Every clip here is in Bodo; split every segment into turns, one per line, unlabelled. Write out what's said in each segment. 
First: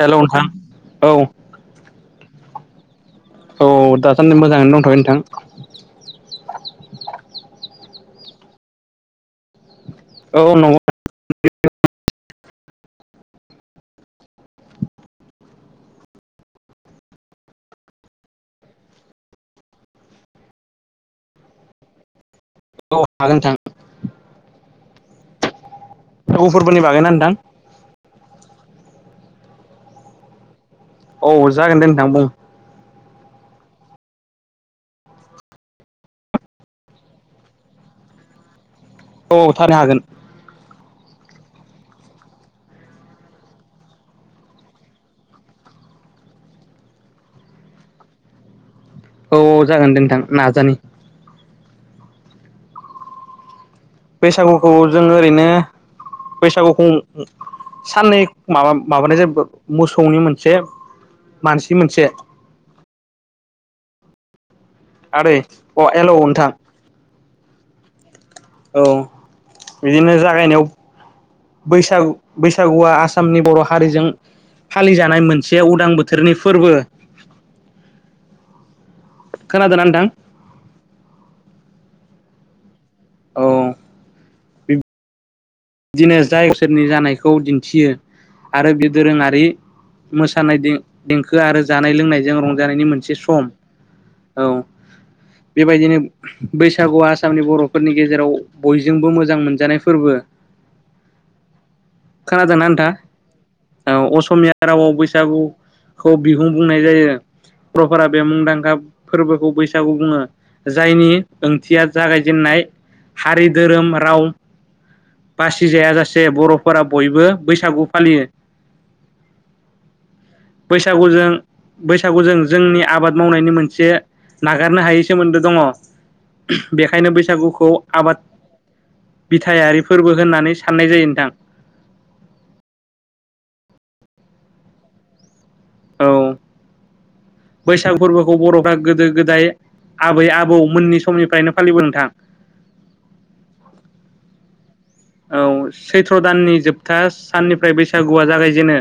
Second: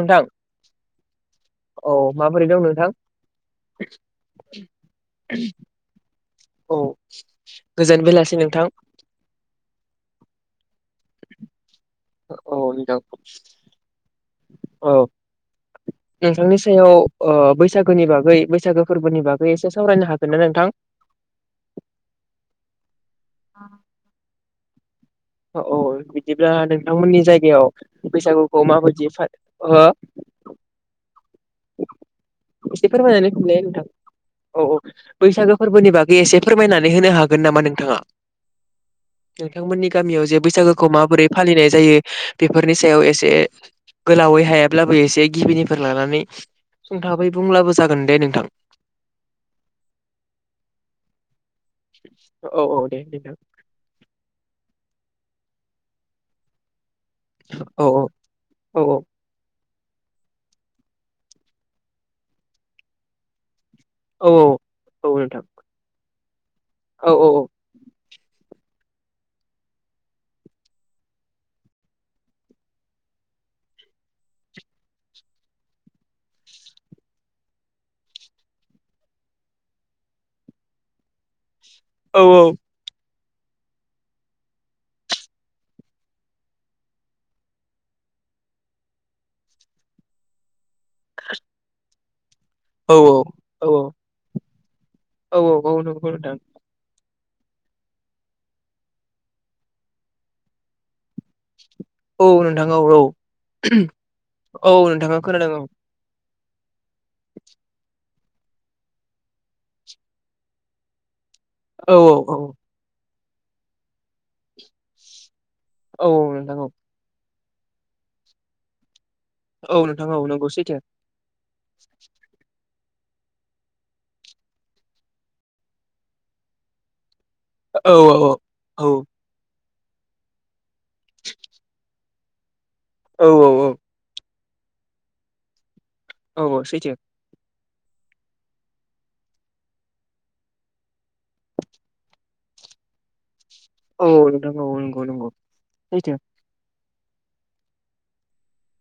हेल' नोंथां औ।
औ माबोरै दं नोंथां?
औ दासान्दि मोजाङैनो दंथ'यो नोंथां।
औ गोजोनबेलासै नोंथां।
औ औ [unintelligible]
औ नोंथां औ। नोंथांनि सायाव ओ बैसागोनि बागै बैसागो फोरबोनि बागै एसे सावरायनो हागोन ना नोंथां? ए।
औ हागोन नोंथां।
औ
फोरबो
बिदिब्ला
फोरबोनि बागैना
नोंथांमोननि
नोंथां
जायगायाव बैसागु खौ मााबदि फा ओ
औ जागोन दे नोंथां बुं।
[unintelligible] औ औ बैसागो फोरबोनि बागै एसे फोरमायनानै होनो हागोन नामा नोंथाङा?
औ थारनो
नोंथांमोननि
हागोन
गामियाव जे बैसागो खौ माबोरै फालिनाय जायो बेफोरनि सायाव एसे। गोलावै हायाब्लाबो एसे गिबिनिफोर लानानै सुंथाबै बुंब्लाबो जागोन दे नोंथां।
औ जागोन दे नोंथां नाजानि।
औ औ दे दे।
बैसागुखौ जोङ ओरैनो बैसागुखौ
औ
साननै माबा
औ
माबानाय जायोबा मोसौनि मोनसे मानसिनि मोनसे।
औ औ औ
आदै
नोंथां
अ' हेल' नोंथां
औ औ औ
औ बिदिनो जागायनायाव बैसागु बैसागुआ आसामनि बर' हारिजों फालिजानाय मोनसे उदां बोथोरनि फोरबो।
[inaudible]
खोनादोंना नोंथां?
औ औ
औ बिदिनो जायफोरनि जानायखौ दिन्थियो आरो बे दोरोङारि मोसानाय देंखो आरो जानाय लोंनायजों रं जानायनि
औ
मोनसे सम।
औ
औ
औ
बेबायदिनो
नंगौ नोंथां
बैसागुआ आसामनि बर'फोरनि गेजेराव बयजोंबो मोजां मोनजानाय फोरबो।
औ
खोनादोंना
नोंथां औ
नोंथांया? औ असमिया
औ
रावआव
नोंथाङा खोनादों
बैसागुखौ बिहु बुंनाय जायो। बर'फोरा बे मुंदांखा फोरबोखौ बैसागु बुङो। जायनि ओंथिया
औ औ
जागायजेननाय हारि धोरोम राव
औ
बासिजायाजासे
नोंथां औ
बर'फोरा बयबो बैसागु फालियो।
औ नोंथां औ नंगौ सैथो
बैसागु जों बैसागु जों जोंनि आबाद मावनायनि मोनसे नागारनो हायै सोमोन्दो दङ। बेखायनो बै बैसागुखौ
औ औ
आबाद
औ औ
बिथायारि फोरबो होननानै साननाय जायो नोंथां।
औ औ औ औ औ सैथो।
बैसाग फोरबोखौ बर'फ्रा गोदो गोदाय आबै आबौ मोननि समनिफ्रायनो फालिबोनाय नोंथां।
औ नोंथां औ नंगौ। नंगौ
औ
सैथो
सैथ्र' दाननि जोब था साननिफ्राय बैसागुआ जागायजेनो।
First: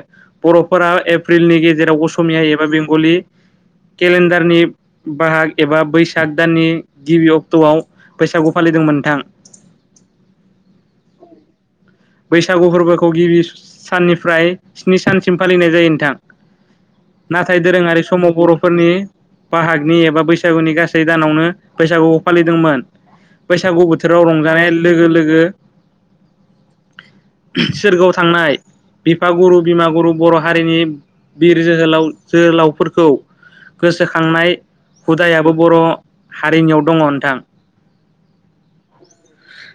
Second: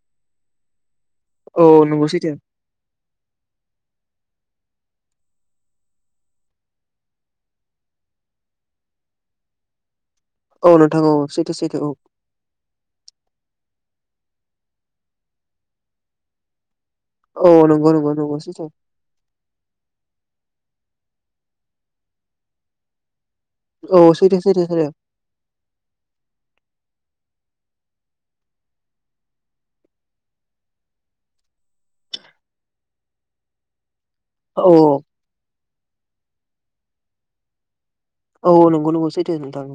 बर'फोरा ए प्रिलनि
औ
गेजेराव
नंगौ सैथो
असमिया एबा बेंगलि केलेन्डारनि बाहाग एबा बैसाग दाननि गिबि अक्ट'आव बैसागु फालिदोंमोन नोंथां।
औ नोंथां औ सैथो सैथो औ।
बैसागु फोरबोखौ गिबि साननिफ्राय स्नि सानसिम फालिनाय जायो नोंथां। नाथाय
औ नंगौ
दोरोङारि
नंगौ
समाव
नंगौ सैथो
बर'फोरनि बाहागनि एबा बैसागुनि गासै दानावनो बैसागुखौ फालिदोंमोन। बैसागु
औ
बोथोराव
सैथो सैथो
रंजानाय
सैथो
लोगो लोगो सोरगोआव थांनाय बिफागुरु बिमा गुरु बर' हारिनि बिर जोहोलाव जोहोलावफोरखौ गोसो खांनाय
औ
हुदायाबो बर' हारिनियाव दङ नोंथां।
औ नंगौ नंगौै सैथो नोंथां।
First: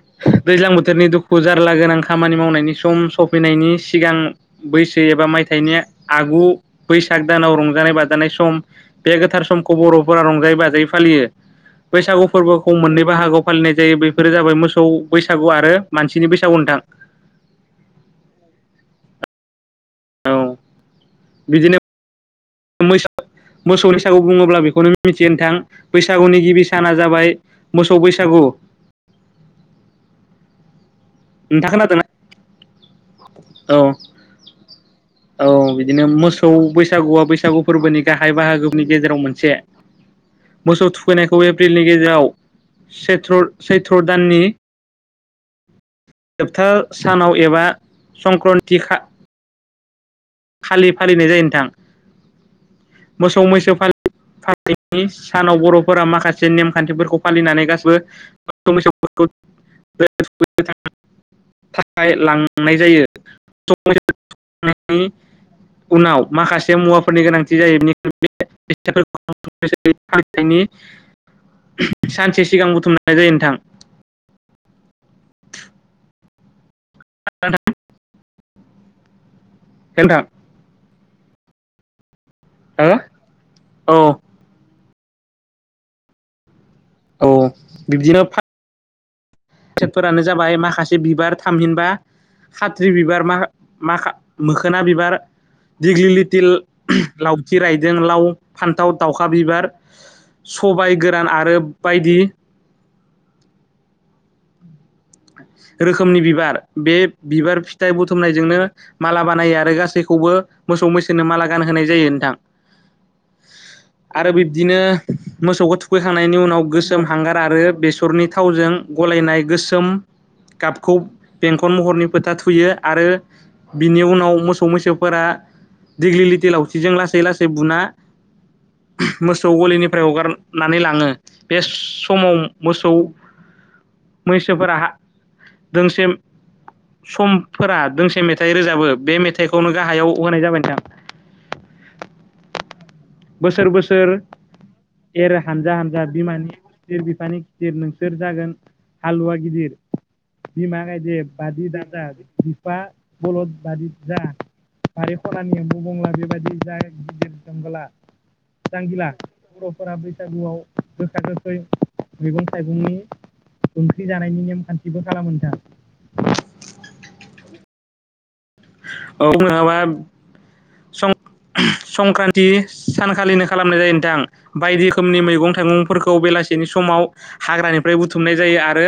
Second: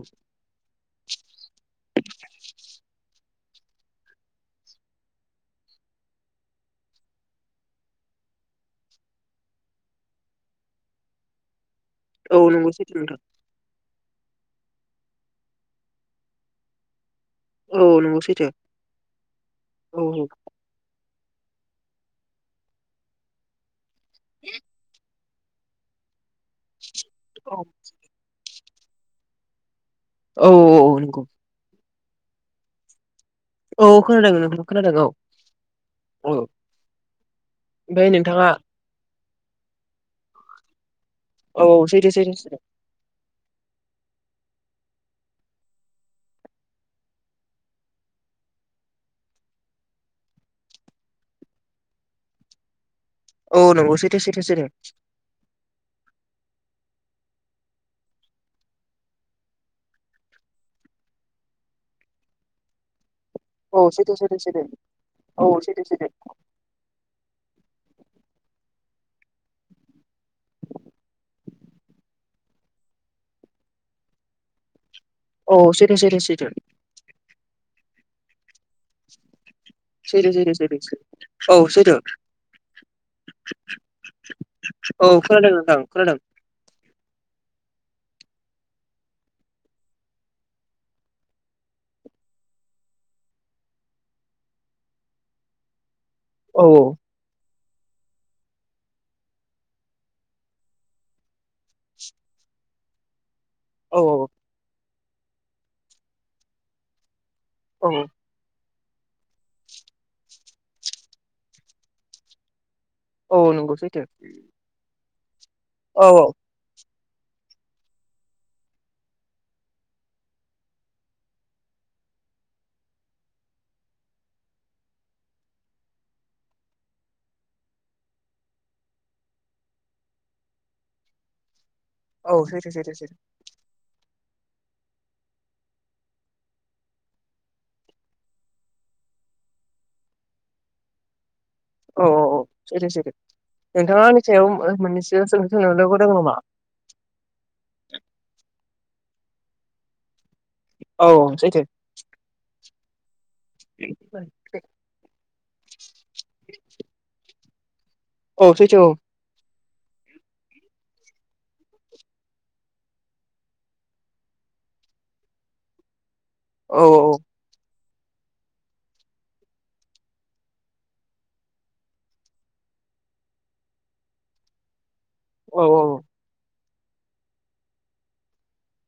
दैज्लां बोथोरनि दुखु जारला गोनां खामानि मावनायनि सम सफैनायनि सिगां बैसागु एबा मायथाइनि आगु बैसाग दानाव रंजानाय बाजानाय सम बे गोथार समखौ बर'फोरा रंजायै बाजायै फालियो। बैसागु
औ नंगौ
फोरबोखौ
सैथो
मोननै
नोंथां
बाहागोआव फालिनाय जायो बेफोर जाबाय मोसौ बैसागु आरो मानसिनि बैसागु नोंथां।
औ नंगौ सैथो औ
बिदिनो मोनो मोसौनि बैसागु बुङोब्ला बेखौनो मिथियो नोंथां बैसागुनि गिबि साना जाबाय मोसौ बैसागु।
औ औ नंगौ।
नोंथांङा खोनादोंना? औ
अ खोनादों नोंथां खोनादों।
औ बिदिनो
औ
मोसौ बैसागुआ बैसागु फोरबोनि
ओमफ्राय
गाहाय
नोंथाङा
बाहागोनि गेजेराव मोनसे से मोसौ थु फैनायखौ
औ औ
एप्रिलनि
सैथो
गेजेराव
सैथो सैथो
सैथ्र सैथ्र' दाननि जोबथा सानाव एबा संक्रान्तिखा खालि फालिनाय जायो नोंथां। मोसौ
औ
मैसो
नंगौ सैथो सैथो सैथो
फालिनाय सानाव बर'फोरा माखासे मोनसे नेमखान्थिफोरखौ फालिनानै गासिबो मोसौफोरखौ थाखाय लांनाय जायो
औ सैथो सैथो सैथो। औ सैथो सैथो
उनाव माखासे मुवाफोरनि गोनांथि जायो बेनिखायनो फालिथायनि ओम सानसे सिगां बुथुमनाय जायो नोंथां।
अ सैथो सैथो सैथो।
नोंथां
सैथो सैथो सैथो सैथो औ सैथो।
हो औ
औ खोनादोंनोंथां खोनादों।
औ बिब्दिनो फा फोरानो जाबाय माखासे बिबार थामहिनबा खााथ्रि बिबार मा माख मोखोना बिबार दिग्लि लिटिल
औ
लावथि रायदों लाव फान्थाव दावखा बिबार सबाय गोरान आरो बायदि
औ औ।
रोखोमनि बिबार बे बिबार
औ
फिथाइ
औ
बुथुमनायजोंनो माला बानायो आरो गासैखौबो मोसौ मैसोनो माला गानहोनाय जायो नोंथां।
औ नंगौ सैथो।
आरो बिब्दिनो मोसौखौ
औ औ
थुखैखांनायनि उनाव गोसो गोसोम हांगार आरो बेसरनि थावजों गलायनाय गोसोम गाबखौ बेंखन महरनि फोथा थुयो आरो बिनि उनाव मोसौ मैसोफोरा दिग्लि लिथि लावथिजों लासै लासै बुना मोसौ गलिनिफ्राय हगारनानै लाङो बे स समाव
औ सैथो
मोसौ
सैथो सैथो
मैसोफोरा दोंसे समफोरा दोंसे मेथाइ रोजाबो बे मेथाइखौनो गाहायाव होनाय जाबाय नोंथां।
औ औ औ सैथो सैथो।
बोसोर
नोंथाङा
बोसोर
आंनि सायाव मोननैसो
एर
सोंथि
हानजा
सोंनो
हानजा
गोनां दं नामा
बिमानि गिदिर बिफानि गिदिर नोंसोर जागोन हालुवा गिदिर। बिमा
औ
गायदे
औ सैथो
बादि दाजा बिफा बलद बादि जा बारि खनानि एमबु बंग्ला बेबायदि जा गिदिर जंगिला
औ सैथो औ
बर'फोरा बैसागुआव गोखा गोखै मैगं थाइगंनि ओंख्रि जानायनि नेमखान्थिबो खालामो नोंथां।
औ औ
औवा संक्रान्ति सानखालिनो खालामनाय जायो नोंथां बायदि रोखोमनि मैगं
औ
थाइगंफोरखौ बेलासिनि समाव हाग्रानिफ्राय बुथुमनाय जायो आरो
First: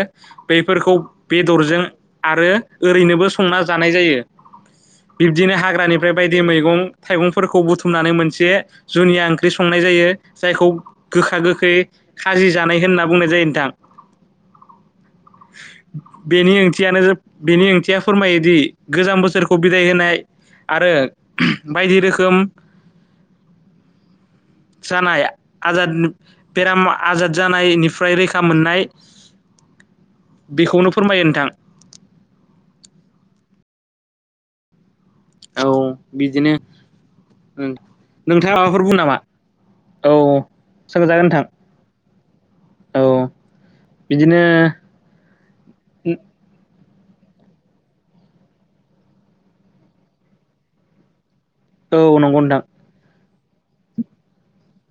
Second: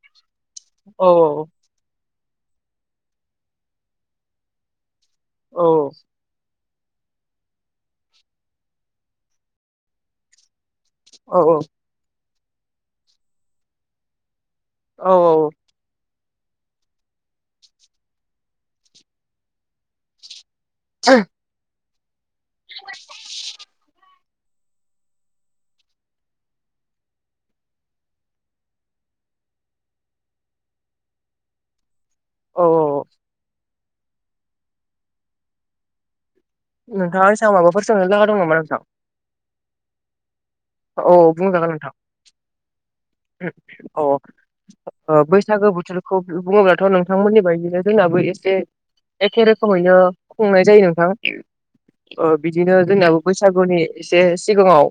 बैफोरखौ
औ
बेदरजों आरो ओरैनोबो संना जानाय जायो। बिब्दिनो
औ
हाग्रानिफ्राय बायदि मैगं थाइगंफोरखौ बुथुमनानै मोनसे जुनिया ओंख्रि संनाय जायो जायखौ गोखा
औ
गोखै खाजि जानाय होनना बुंनाय जायो नोंथां।
औ औ औ
बेनि ओंथियानो बेनि ओंथिया फोरमायोदि गोजाम बोसोरखौ बिदाय होनाय आरो बायदि रोखोम जानाय आजाद बेराम आजाद जानायनिफ्राय रैखा मोननाय
[inaudible]
बेखौनो फोरमायो नोंथां।
औ औ औ
औ बिदिनो
नोंथाङा आंनि सायाव माबाफोर सोंनो लागा दं
नोंथाङा
नामा नोंथां?
माबाफोर बुं नामा औ
औ बुंजागोन नोंथां
औ
अ ओ
बिदिनो
बैसागो बोथोरखौ बुङोब्लाथ' नों थांमोननि बायदिनो जोंनाबो एसे एखे रोखोमैनो खुंनाय जायो नोंथां।
औ
ओ
नंगौ नोंथां
बिदिनो जोंनियाबो बैसागुनि एसे सिगाङाव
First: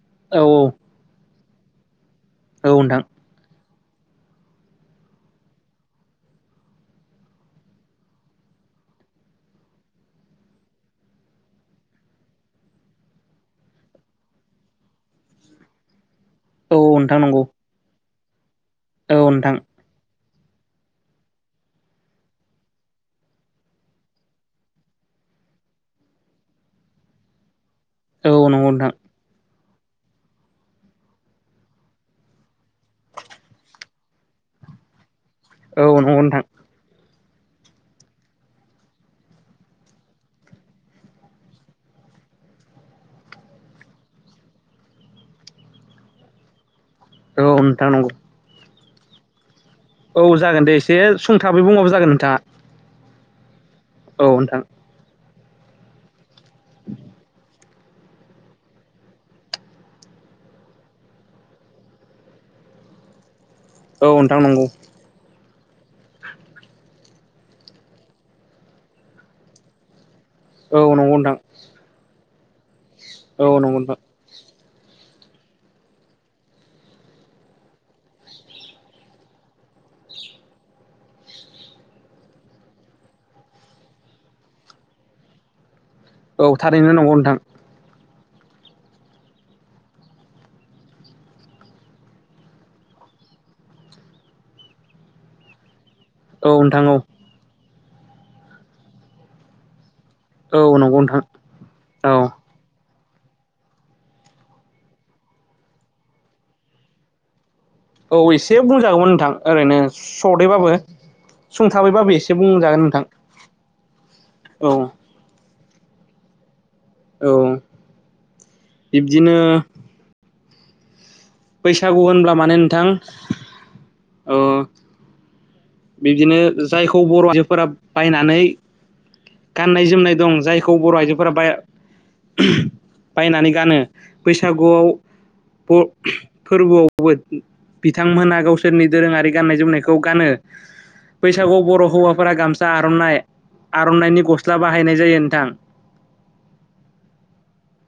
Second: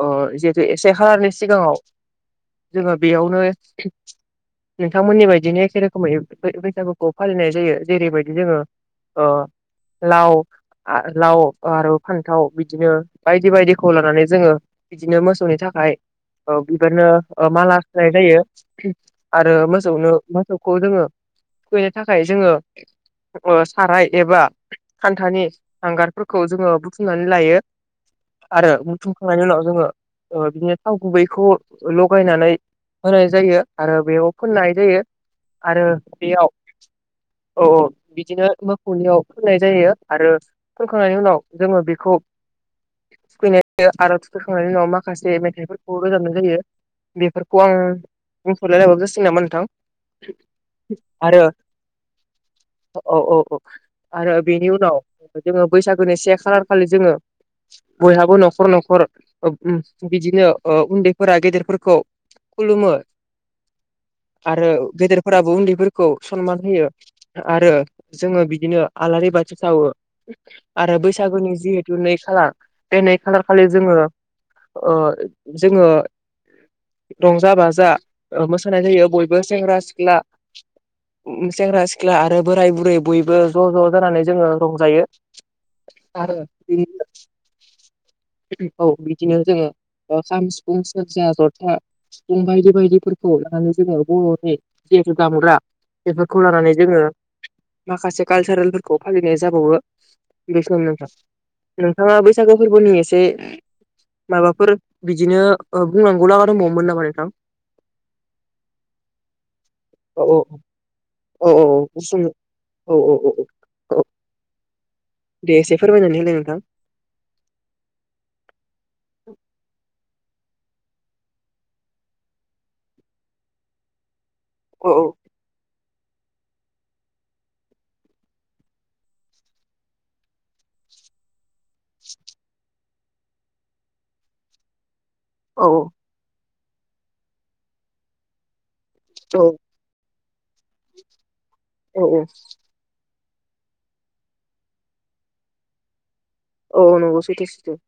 ओ
औ
जिहेतु से खालारनि सिगाङाव
औ
जोङो
नोंथां
बेयावनो नोंथांमोननि बायदिनो एखे रोखोमै बैसागुखौ फालिनाय जायो जेरैबायदि जोङो ओ लाव आ लाव आरो फान्थाव बिदिनो बायदि बायदिखौ लानानै जोङो बिदिनो मोसौनि थाखाय ओ
औ नोंथां नंगौ
बिदिनो माला सुनाय जायो
औ
आरो
नोंथां
मोसौनो मोसौखौ जोङो थुखैनो थाखाय जोङो ओ साराय एबा हान्थानि हांगारफोरखौ जोङो बुथुमनानै लायो
औ नंगौ नोंथां
आरो थुखैखांनायनि उनाव ओ जोङो बिदिनो थाव गुबैखौ ल गायनानै होनाय जायो आरो बेयाव फोननाय जायो आरो
औ नंगौ नोंथां
बेयाव औ औ बिदिनो मोखौनियाव फोननाय जायो आरो फोनखांनायनि उनाव जोङो बेखौ थुखैनाय आरो थुखैखांनायनि उनाव माखासे मेथाइफोरखौ रोजाबनाय जायो।
औ
बेफोरखौ आं
नोंथां नंगौ
बुंथ'लायलाब गोसो नामा नोंथां
औ जागोन दे एसे
आरो
संथाबै बुंबाबो जागोन नोंथाङा
औ औ औ
औ
आरो
नोंथां
बेनि उनाव जोङो बैसागोनि से खालार खालि जोङो बयहाबो न'खर न'खर अ बिदिनो ओ उन्दैफोरा गेदेर खौ खुलुमो
औ नोंथां नंगौ
आरो गेदेरफोराबो उन्दैफोरखौ सनमान होयो आरो जोङो बिदिनो आलारि बाथि सावो
औ
आरो
नंगौ नोंथां
बैसागुनि जिहेतु नै खालार बे नै
औ
खालारखालि
नंगौ
जोङो
नोंथां
ओ जोङो रंजा बाजा मोसानाय जायो बयबो सेंग्रा सिख्ला सेंग्रा सिख्ला आरो बोराय बुरै बयबो ज' ज' जानानै जोङो रंजायो।
औ थारैनो नंगौ नोंथां
[inaudible] औ बिदिनो जोङो ओ खाम सिफुं सेरजा ज था बायदि बायदिफोरखौ लानानै जोङो बर'नि जिहेथु दामग्रा बेफोरखौ
औ
लानानै
नोंथां औ
जोङो माखासे कालसारेलफोरखौ फालिनाय जाबावो
औ
बेखौ
नंगौ
नोंथां नोंथाङा
औ
बैसागु फोरबोनि एसे से माबाफोर बिदिनो बुंनांगौ लागा दंबावोमोन नामा नोंथां?
औ एसे बुंजागौमोन नोंथां ओरैनो
औ औ
सदैबाबो
औ औ
संथाबैबाबो
गुसुं
एसे बुंजागोन
औ
नोंथां।
औ औ औ
औ
दे एसे फोरमायनानै होलाय नोंथां
औ बिब्दिनो बैसागु होनब्ला माने नोंथां ओ
औ औ
बिब्दिनो जायखौ बर' आइजोफोरा बायनानै गाननाय जोमनाय दं जायखौ बर' आइजोफोरा बा बायनानै गानो बैसागुआव फोर
औ
फोरबोआवबो बिथांमोना गाव सोरनि दोरोङारि
औ
गाननाय जोमनायखौ गानो बैसागुआव बर'
औ
हौवाफोरा गामसा आरनाय आर'नाइनि गस्ला बाहायनाय जायो नोंथां
औ नंगौ सैथो सैथो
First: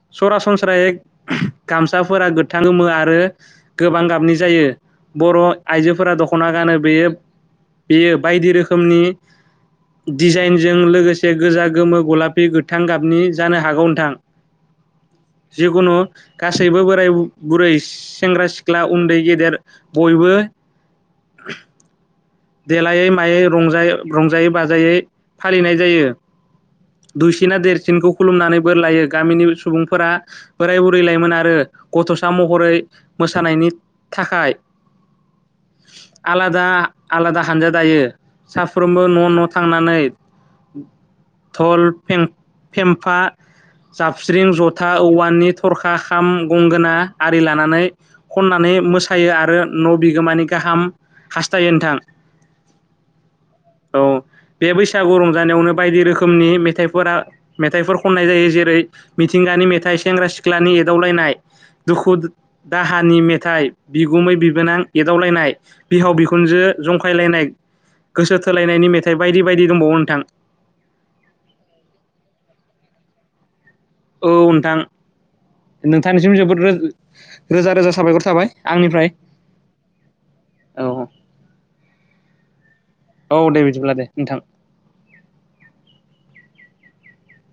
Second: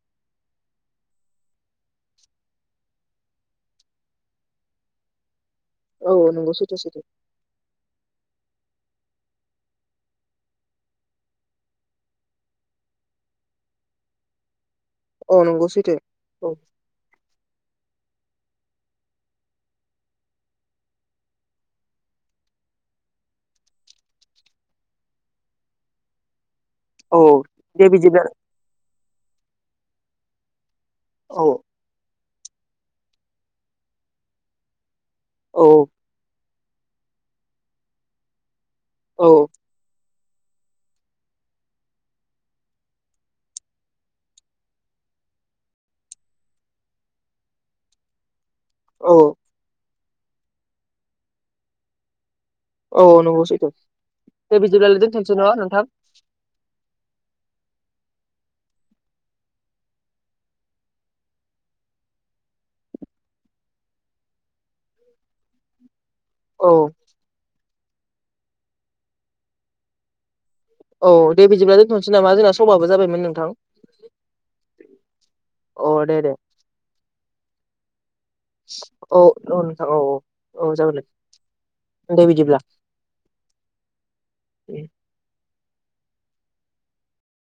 फ्राय गामसाफोरा गोथां गोमो आरो गोबां गाबनि जायो बर'
औ
आइजोफोरा दख'ना
नंगौ
गानो
सैथो सैथो
बेयो बेयो बायदि रोखोमनि दिजाइनजों लोगोसे गोजा गोमो गलाफि गोथां गाबनि जानो हागौ नोंथां
औ नंगौ
जिखुनु
सैथो औ
गासैबो बोराय बुरै सेंग्रा सिख्ला उन्दै गेदेर बयबो देलायै मायै रंजायै रंजायै बाजायै फालिनाय जायो
औ
दुइसिना
दे
देरसिनखौ
बिदिब्ला
खुलुमनानै बोर लायो गामिनि सुबुंफोरा बोराय बुरैलायोमोन
औ
आरो गथ'सा महरै मोसानायनि थाखाय
औ
दा आलादा हानजा दायो साफ्रोमबो
औ
न' न' थांनानै दल फेम फेमफा जाबस्रिं जथा औवानि थरखा खाम गंगोना आरि लानानै खननानै मोसायो
औ
आरो न' बिगोमानि गाहाम हास्थायो नोंथां
औ नंगौ सैथो
औ
दे
बे
बिदिब्लालाय
बैसागु
दोनथ'नोसै न'
रंजानायावनो
नोंथां
बायदि रोखोमनि मेथाइ फोर मेथाइफोर खननाय जायो जेरै मिथिंगानि मेथाइ सेंग्रा सिख्लानि एदावलायनाय दुखु दाहानि मेथाइ बिगुमै बिबोनां एदावलायनाय बिहाव बिखुं खुनजो
औ
जंखायलायनाय गोसो थोलायनायनि मेथाइ बायदि बायदि दंबावो नोंथां
औ दे बिदिब्ला दोनथ'नोसै नामा जोंना समाबो जाबायमोन नोंथां
औ नोंथां
अ दे दे
नोंथांनिसिम जोबोदो रोज रोजा रोजा साबायखर थाबाय आंनिफ्राय
औ औ नोंथां औ औ जागोन दे बिदिब्ला
औ दे बिदिब्ला दे नोंथां